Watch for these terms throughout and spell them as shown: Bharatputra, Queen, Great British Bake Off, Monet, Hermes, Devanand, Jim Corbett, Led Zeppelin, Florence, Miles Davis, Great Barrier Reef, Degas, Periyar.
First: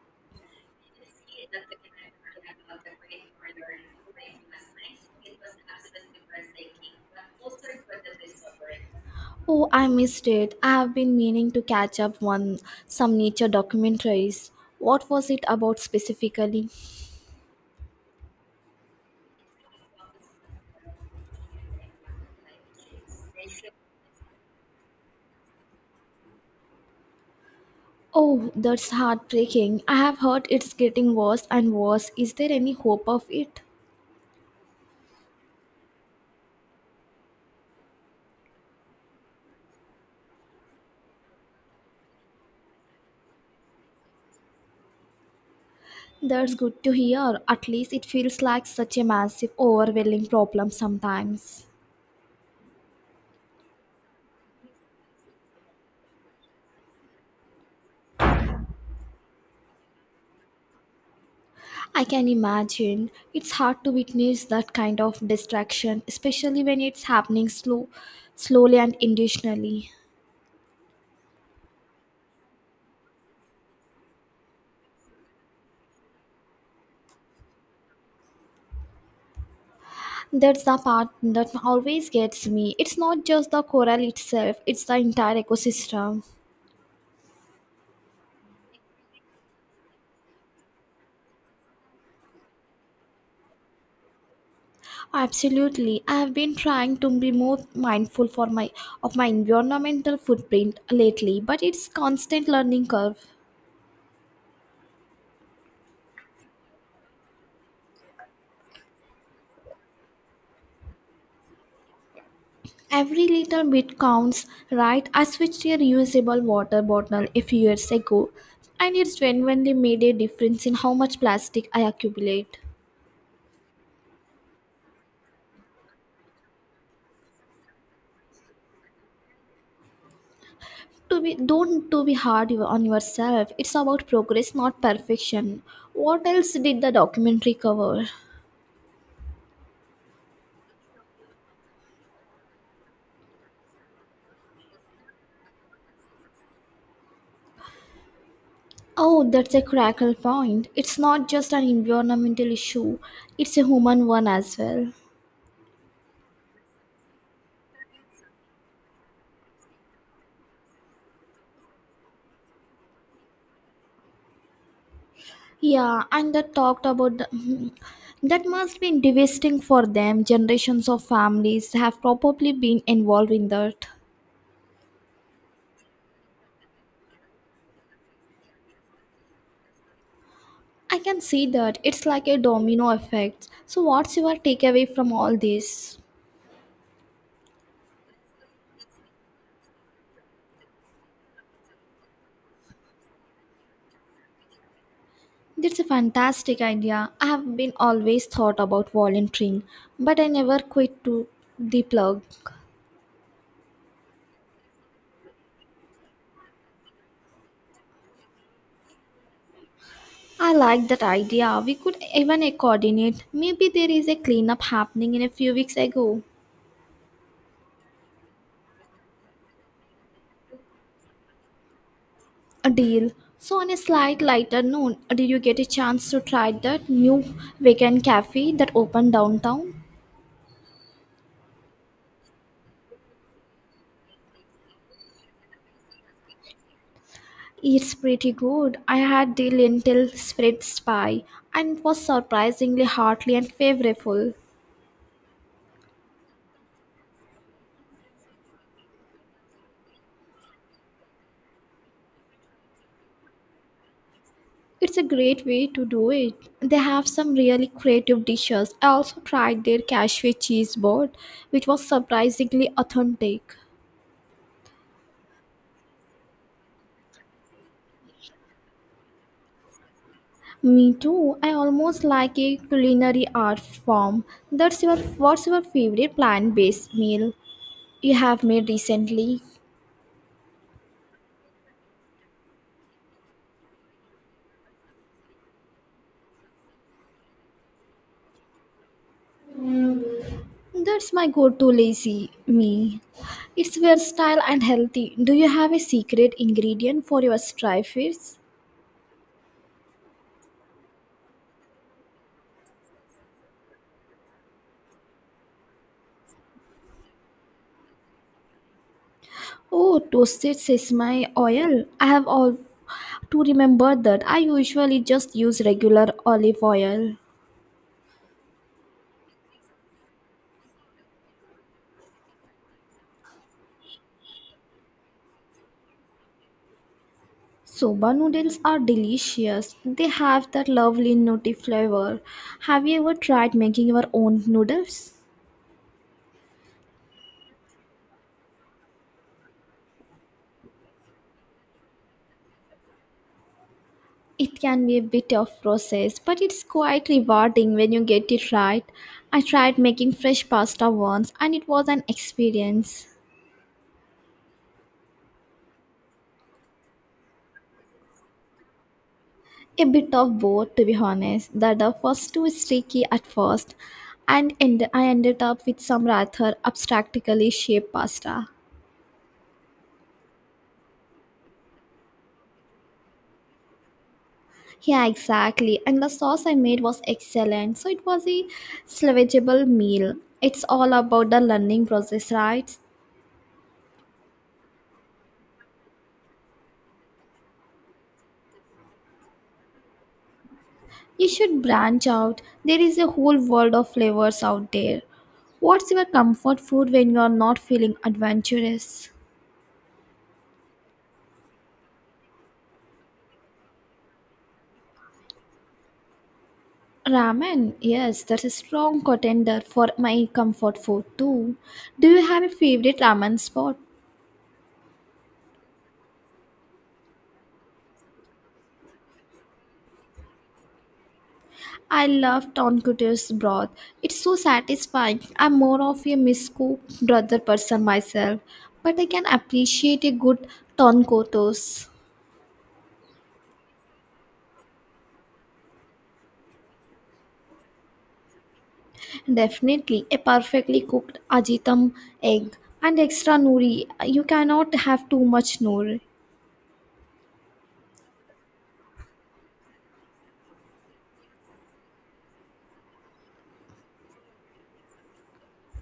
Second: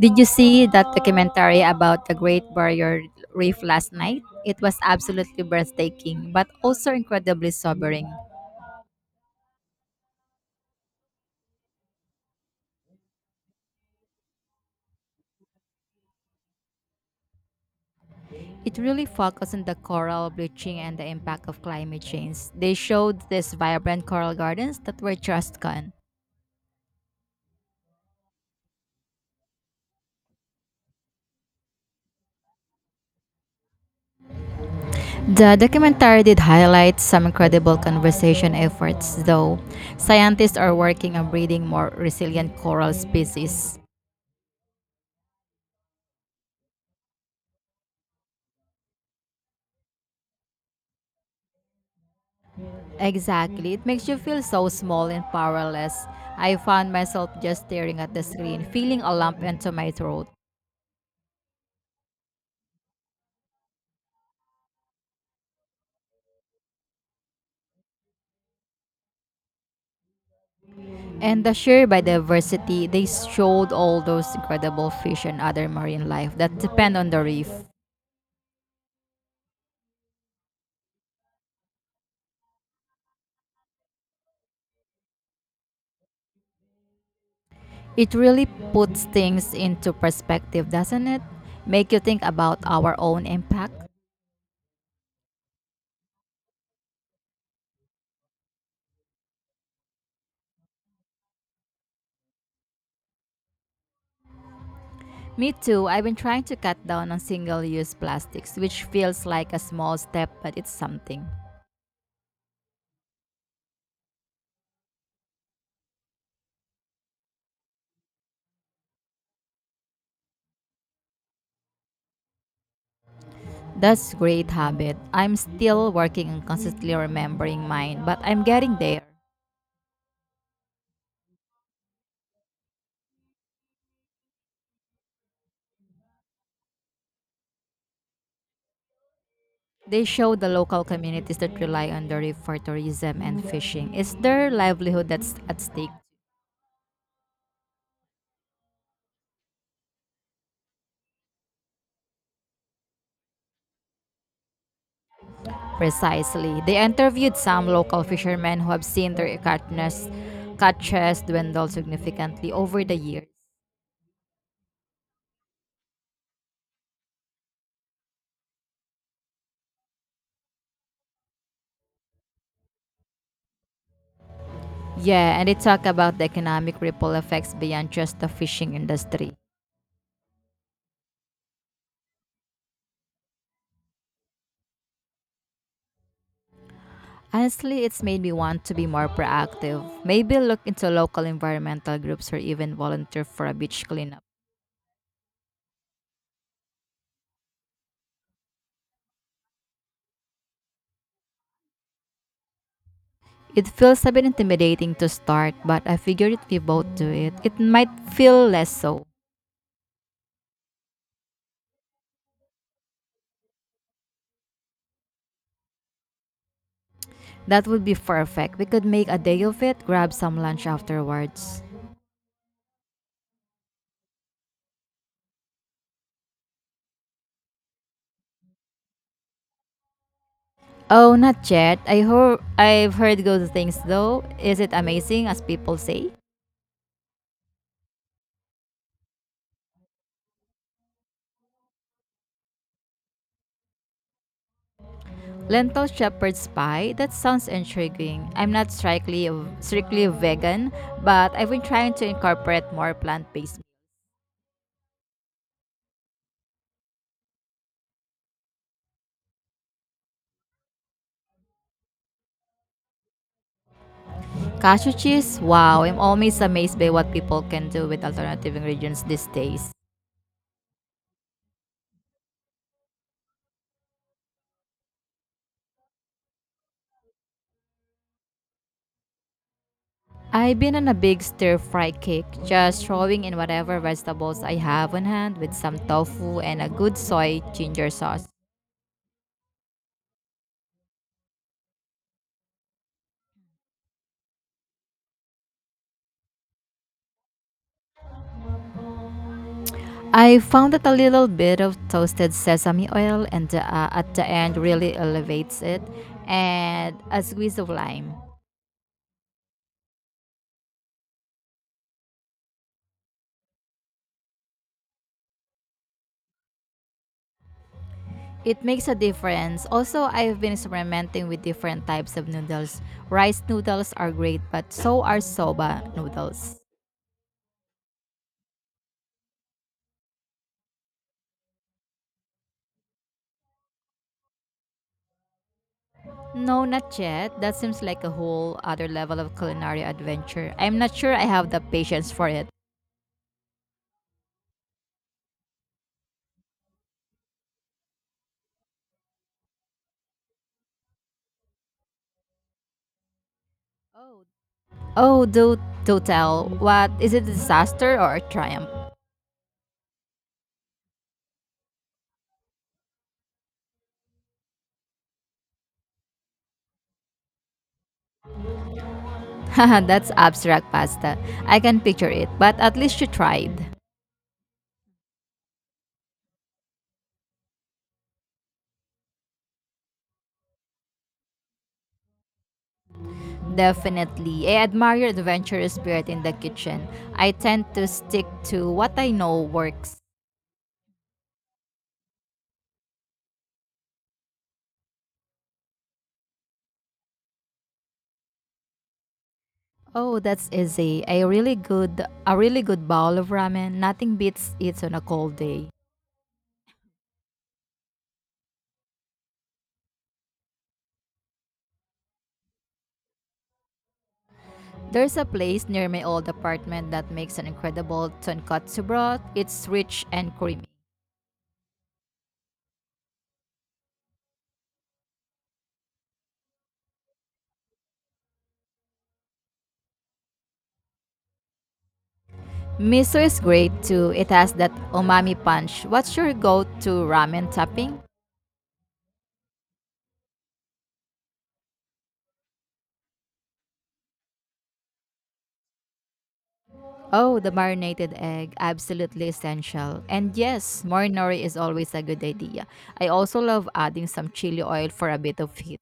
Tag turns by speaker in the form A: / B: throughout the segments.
A: Did you see that documentary about the Great Barrier Reef last night? It was absolutely breathtaking, but also incredibly sobering.
B: Oh, I missed it. I have been meaning to catch up on some nature documentaries. What was it about specifically?
A: It really focused on the coral bleaching and the impact of climate change. They showed these vibrant coral gardens that were just gone.
B: Oh, that's heartbreaking. I have heard it's getting worse and worse. Is there any hope of it?
A: The documentary did highlight some incredible conservation efforts, though. Scientists are working on breeding more resilient coral species.
B: That's good to hear. At least it feels like such a massive, overwhelming problem sometimes.
A: Exactly. It makes you feel so small and powerless. I found myself just staring at the screen, feeling a lump into my throat.
B: I can imagine it's hard to witness that kind of distraction, especially when it's happening slowly and intentionally.
A: And the sheer biodiversity, they showed all those incredible fish and other marine life that depend on the reef.
B: That's the part that always gets me. It's not just the coral itself, it's the entire ecosystem.
A: It really puts things into perspective, doesn't it? Make you think about our own impact.
B: Absolutely. I have been trying to be more mindful for my of my environmental footprint lately, but it's constant learning curve.
A: Me too, I've been trying to cut down on single use plastics, which feels like a small step, but it's something.
B: Every little bit counts, right? I switched to a reusable water bottle a few years ago, and it's genuinely made a difference in how much plastic I accumulate.
A: That's great habit. I'm still working on consistently remembering mine, but I'm getting there.
B: To be don't to be hard on yourself. It's about progress, not perfection. What else did the documentary cover?
A: They show the local communities that rely on the reef for tourism and fishing. It's their livelihood that's at stake.
B: Oh, that's a crackle point. It's not just an environmental issue, it's a human one as well.
A: Precisely. They interviewed some local fishermen who have seen their catches dwindle significantly over the years.
B: Yeah, and that talked about the, Mhm. that. Must be devastating for them. Generations of families have probably been involved in that.
A: Yeah, and they talk about the economic ripple effects beyond just the fishing industry.
B: I can see that, it's like a domino effect. So what's your takeaway from all this?
A: Honestly, it's made me want to be more proactive. Maybe look into local environmental groups or even volunteer for a beach cleanup.
B: That's a fantastic idea. I have been always thought about volunteering, but I never quit to the plug.
A: It feels a bit intimidating to start, but I figured if we both do it, it might feel less so.
B: I like that idea. We could even coordinate. Maybe there is a cleanup happening in a few weeks ago.
A: That would be perfect. We could make a day of it, grab some lunch afterwards.
B: A deal. So on a slight lighter note, did you get a chance to try that new vegan cafe that opened downtown?
A: Oh, not yet. I've heard good things though. Is it amazing as people say?
B: It's pretty good. I had the lentil spread pie and it was surprisingly hearty and flavorful.
A: Lentil shepherd's pie? That sounds intriguing. I'm not strictly vegan, but I've been trying to incorporate more plant-based.
B: It's a great way to do it. They have some really creative dishes. I also tried their cashew cheese board, which was surprisingly authentic.
A: Cashew cheese? Wow, I'm always amazed by what people can do with alternative ingredients these days.
B: Me too. I almost like a culinary art form. That's your What's your favorite plant-based meal you have made recently?
A: I've been on a big stir-fry kick, just throwing in whatever vegetables I have on hand with some tofu and a good soy ginger sauce.
B: That's my go-to lazy me. It's versatile and healthy. Do you have a secret ingredient for your stir fries?
A: I found that a little bit of toasted sesame oil and at the end really elevates it, and a squeeze of lime.
B: Oh, toasted sesame oil. I have all to remember that. I usually just use regular olive oil.
A: It makes a difference. Also, I've been experimenting with different types of noodles. Rice noodles are great, but so are soba noodles.
B: Soba noodles are delicious. They have that lovely nutty flavor. Have you ever tried making your own noodles?
A: No, not yet. That seems like a whole other level of culinary adventure. I'm not sure I have the patience for it.
B: It can be a bit of process, but it's quite rewarding when you get it right. I tried making fresh pasta once and it was an experience.
A: Oh, do tell. What? Is it a disaster or a triumph?
B: A bit of both, to be honest. That the first two is tricky at first, and I ended up with some rather abstractly shaped pasta.
A: Haha, that's abstract pasta. I can picture it, but at least you tried.
B: Yeah, exactly. And the sauce I made was excellent, so it was a salvageable meal. It's all about the learning process, right?
A: Definitely. I admire your adventurous spirit in the kitchen. I tend to stick to what I know works.
B: You should branch out. There is a whole world of flavors out there. What's your comfort food when you are not feeling adventurous?
A: Oh, that's easy. A really good bowl of ramen. Nothing beats it on a cold day.
B: Ramen, yes, that's a strong contender for my comfort food too. Do you have a favorite ramen spot?
A: There's a place near my old apartment that makes an incredible tonkatsu broth. It's rich and creamy.
B: I love tonkatsu's broth. It's so satisfying. I'm more of a miscooked brother person myself, but I can appreciate a good tonkotsu.
A: Miso is great too. It has that umami punch. What's your go-to ramen topping?
B: Definitely a perfectly cooked ajitam egg and extra nori. You cannot have too much nori.
A: Oh, the marinated egg, absolutely essential. And yes, more nori is always a good idea. I also love adding some chili oil for a bit of heat.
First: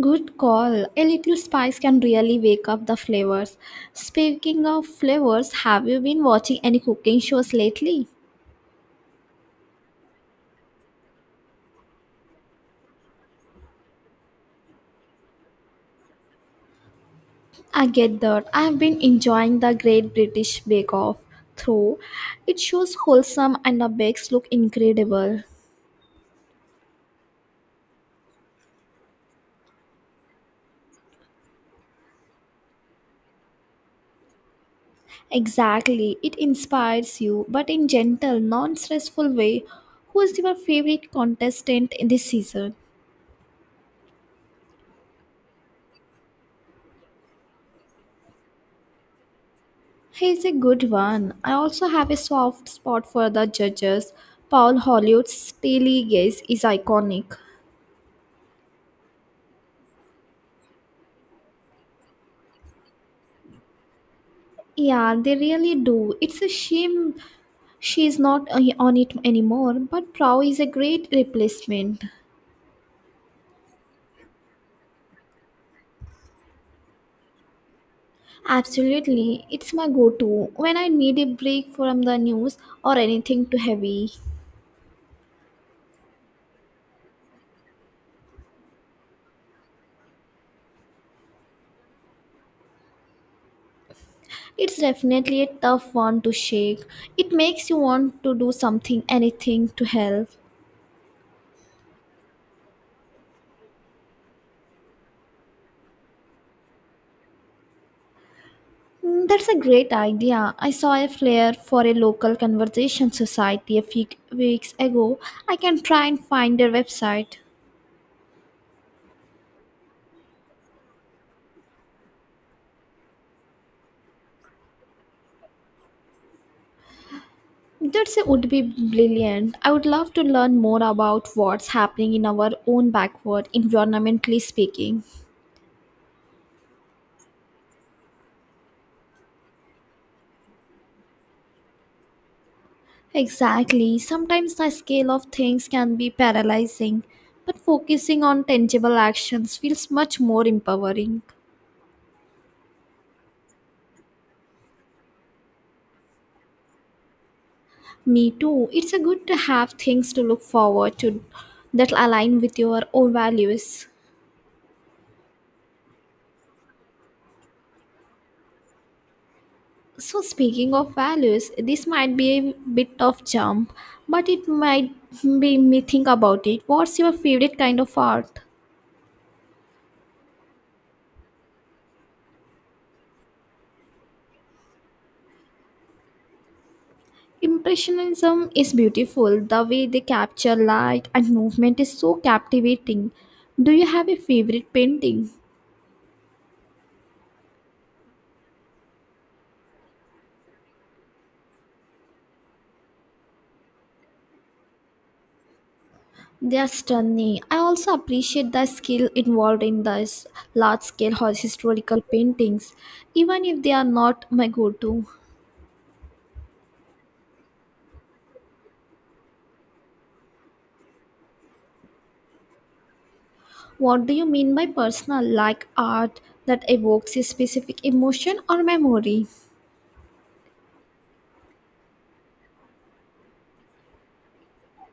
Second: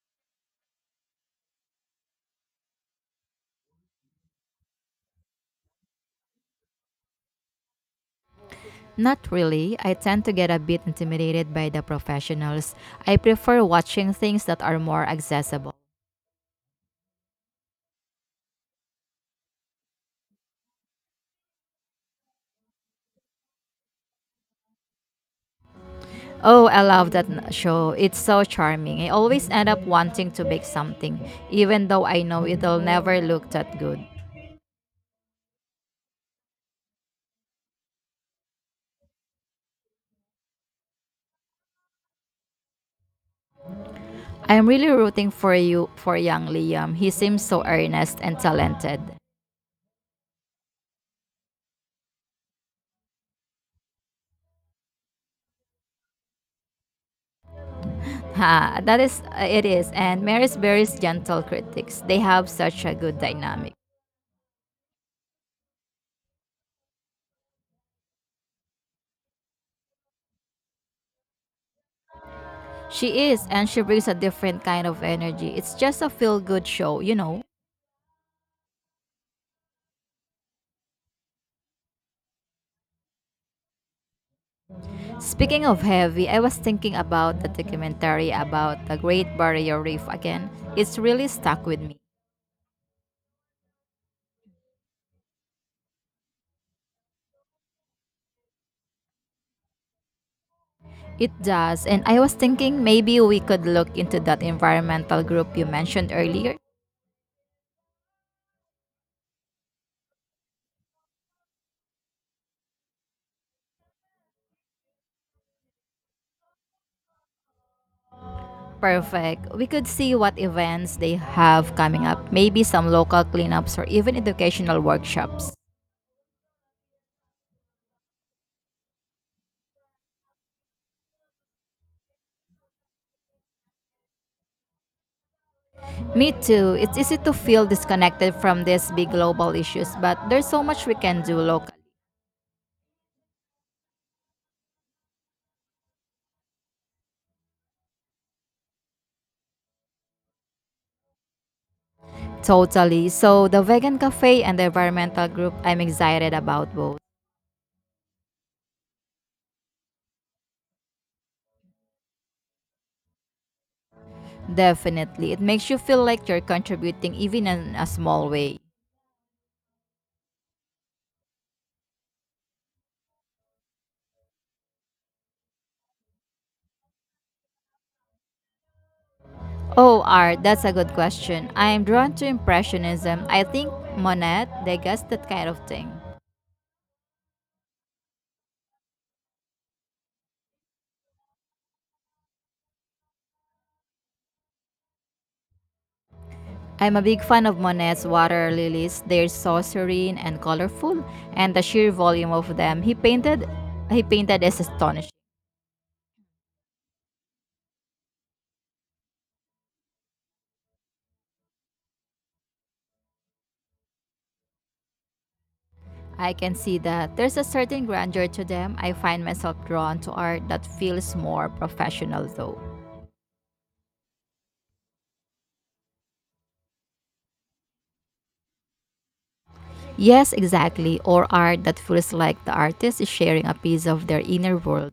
B: Good call. A little spice can really wake up the flavors. Speaking of flavors, have you been watching any cooking shows lately?
A: Not really, I tend to get a bit intimidated by the professionals. I prefer watching things that are more accessible.
B: I get that. I've been enjoying the Great British Bake Off through. It shows wholesome and the bakes look incredible.
A: Oh, I love that show. It's so charming. I always end up wanting to bake something, even though I know it'll never look that good.
B: Exactly. It inspires you, but in gentle, non-stressful way. Who is your favorite contestant in this season?
A: I'm really rooting for young Liam. He seems so earnest and talented.
B: He's a good one. I also have a soft spot for the judges. Paul Hollywood's steely gaze is iconic.
A: Ha, that is it is. And Mary's Berry's gentle critics. They have such a good dynamic.
B: Yeah, they really do. It's a shame she's not on it anymore, but Prow is a great replacement.
A: She is, and she brings a different kind of energy. It's just a feel good show, you know.
B: Absolutely, it's my go to when I need a break from the news or anything too heavy.
A: Speaking of heavy, I was thinking about the documentary about the Great Barrier Reef again. It's really stuck with me.
B: It's definitely a tough one to shake. It makes you want to do something, anything to help.
A: It does, and I was thinking maybe we could look into that environmental group you mentioned earlier.
B: Mm, that's a great idea. I saw a flyer for a local conversation society a few weeks ago. I can try and find their website.
A: Perfect. We could see what events they have coming up, maybe some local cleanups or even educational workshops.
B: That would be brilliant. I would love to learn more about what's happening in our own backward, environmentally speaking.
A: Me too. It's easy to feel disconnected from these big global issues, but there's so much we can do locally.
B: Exactly. Sometimes the scale of things can be paralyzing, but focusing on tangible actions feels much more empowering.
A: Totally. So, the vegan cafe and the environmental group, I'm excited about both.
B: Me too. It's a good to have things to look forward to that align with your own values.
A: Definitely. It makes you feel like you're contributing even in a small way.
B: So speaking of values, this might be a bit of jump, but it might make me think about it. What's your favorite kind of art?
A: Oh, art, that's a good question. I'm drawn to Impressionism. I think Monet, Degas, that kind of thing.
B: Impressionism is beautiful. The way they capture light and movement is so captivating. Do you have a favorite painting?
A: I'm a big fan of Monet's water lilies. They're so serene and colorful, and the sheer volume of them he painted is astonishing.
B: They are stunning. I also appreciate the skill involved in these large scale historical paintings, even if they are not my go to.
A: I can see that there's a certain grandeur to them. I find myself drawn to art that feels more professional though.
B: What do you mean by personal, like art that evokes a specific emotion or memory?
A: Yes, exactly, or art that feels like the artist is sharing a piece of their inner world.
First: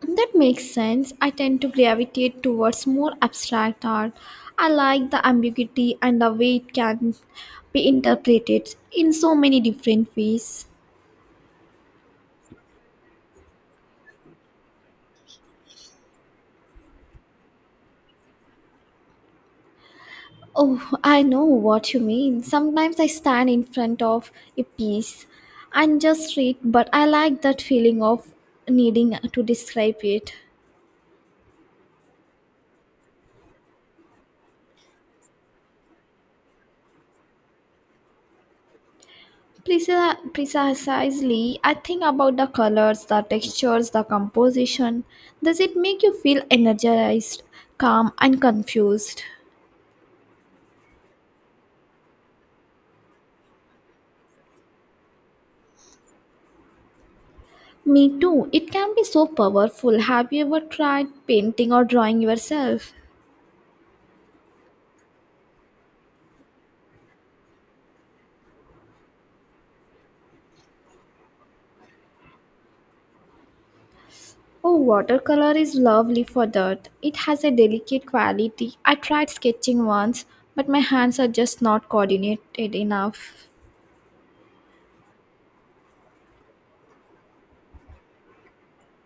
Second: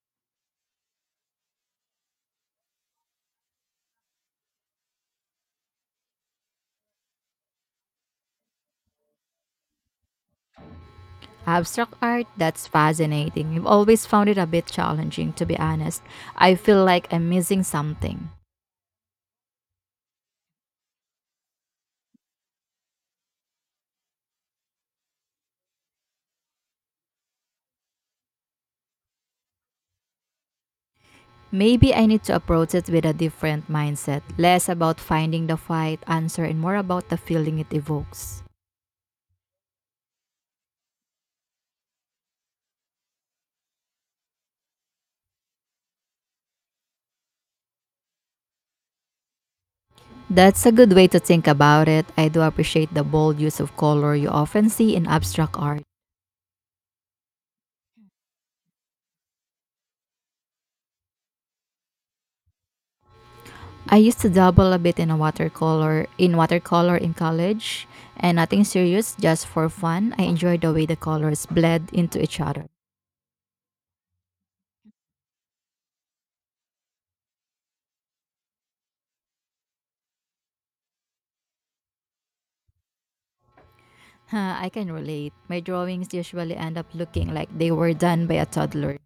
B: That makes sense. I tend to gravitate towards more abstract art. I like the ambiguity and the way it can be interpreted in so many different ways.
A: Abstract art, that's fascinating. I've always found it a bit challenging, to be honest. I feel like I'm missing something.
B: Oh, I know what you mean. Sometimes I stand in front of a piece and just read, but I like that feeling of needing to describe it.
A: Maybe I need to approach it with a different mindset, less about finding the right answer and more about the feeling it evokes.
B: Precisely, I think about the colors, the textures, the composition. Does it make you feel energized, calm, and confused?
A: That's a good way to think about it. I do appreciate the bold use of color you often see in abstract art.
B: Me too. It can be so powerful. Have you ever tried painting or drawing yourself?
A: I used to dabble a bit in watercolor in college and nothing serious, just for fun. I enjoyed the way the colors bled into each other.
B: Oh, watercolor is lovely for that. It has a delicate quality. I tried sketching once, but my hands are just not coordinated enough.
A: Huh, I can relate. My drawings usually end up looking like they were done by a toddler.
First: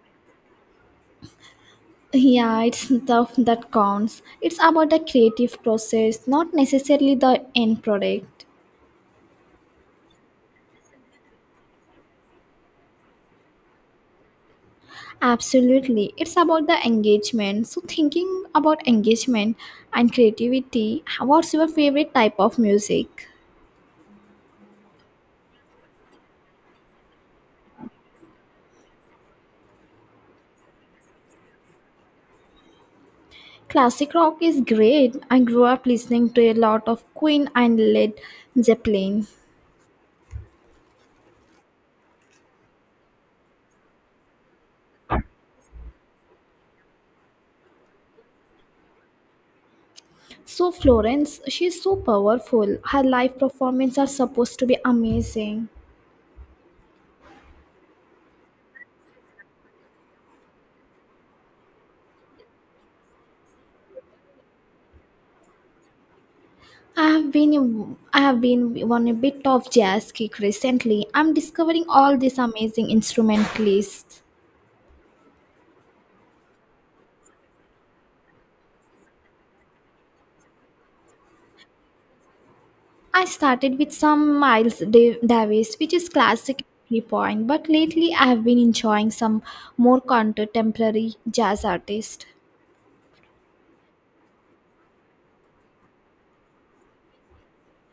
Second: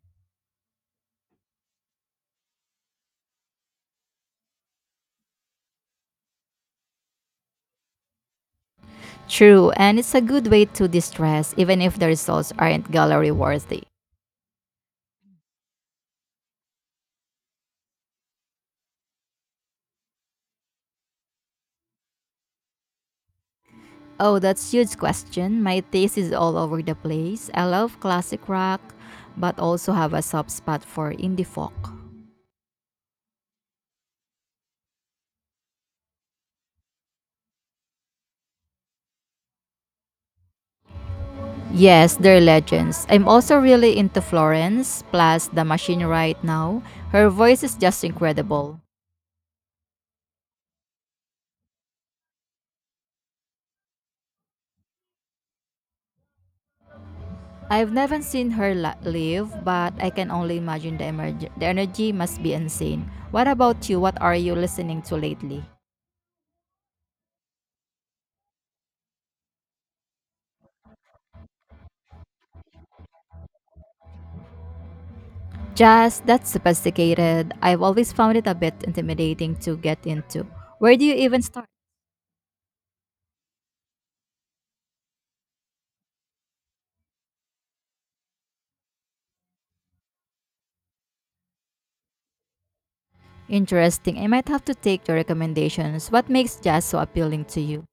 B: Yeah, it's stuff that counts. It's about the creative process, not necessarily the end product.
A: True, and it's a good way to distress even if the results aren't gallery worthy.
B: Absolutely. It's about the engagement. So, thinking about engagement and creativity, what's your favorite type of music?
A: Oh, that's a huge question. My taste is all over the place. I love classic rock, but also have a soft spot for indie folk.
B: Classic rock is great. I grew up listening to a lot of Queen and Led Zeppelin.
A: Yes, they're legends. I'm also really into Florence, plus the machine right now. Her voice is just incredible.
B: So Florence, she's so powerful. Her live performances are supposed to be amazing.
A: I've never seen her live, but I can only imagine the energy must be insane. What about you? What are you listening to lately?
B: I have been on a bit of jazz kick recently. I'm discovering all these amazing instrumentalists.
A: Jazz, that's sophisticated. I've always found it a bit intimidating to get into. Where do you even start?
B: I started with some Davis, which is classic entry point, but lately I have been enjoying some more contemporary jazz artists.
A: Interesting. I might have to take your recommendations. What makes jazz so appealing to you?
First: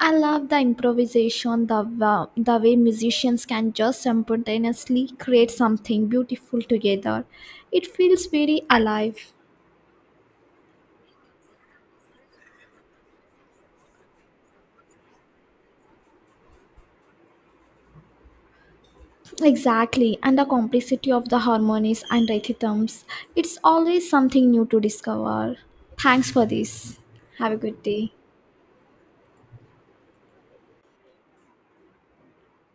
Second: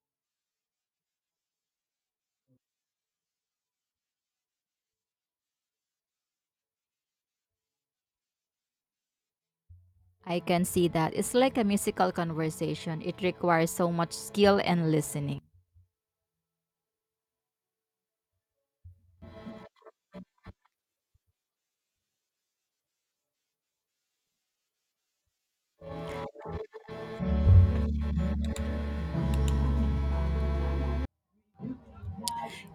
B: I love the improvisation, the way musicians can just spontaneously create something beautiful together. It feels very alive.
A: I can see that. It's like a musical conversation. It requires so much skill and listening.
B: Exactly, and the complexity of the harmonies and rhythms. It's always something new to discover. Thanks for this. Have a good day.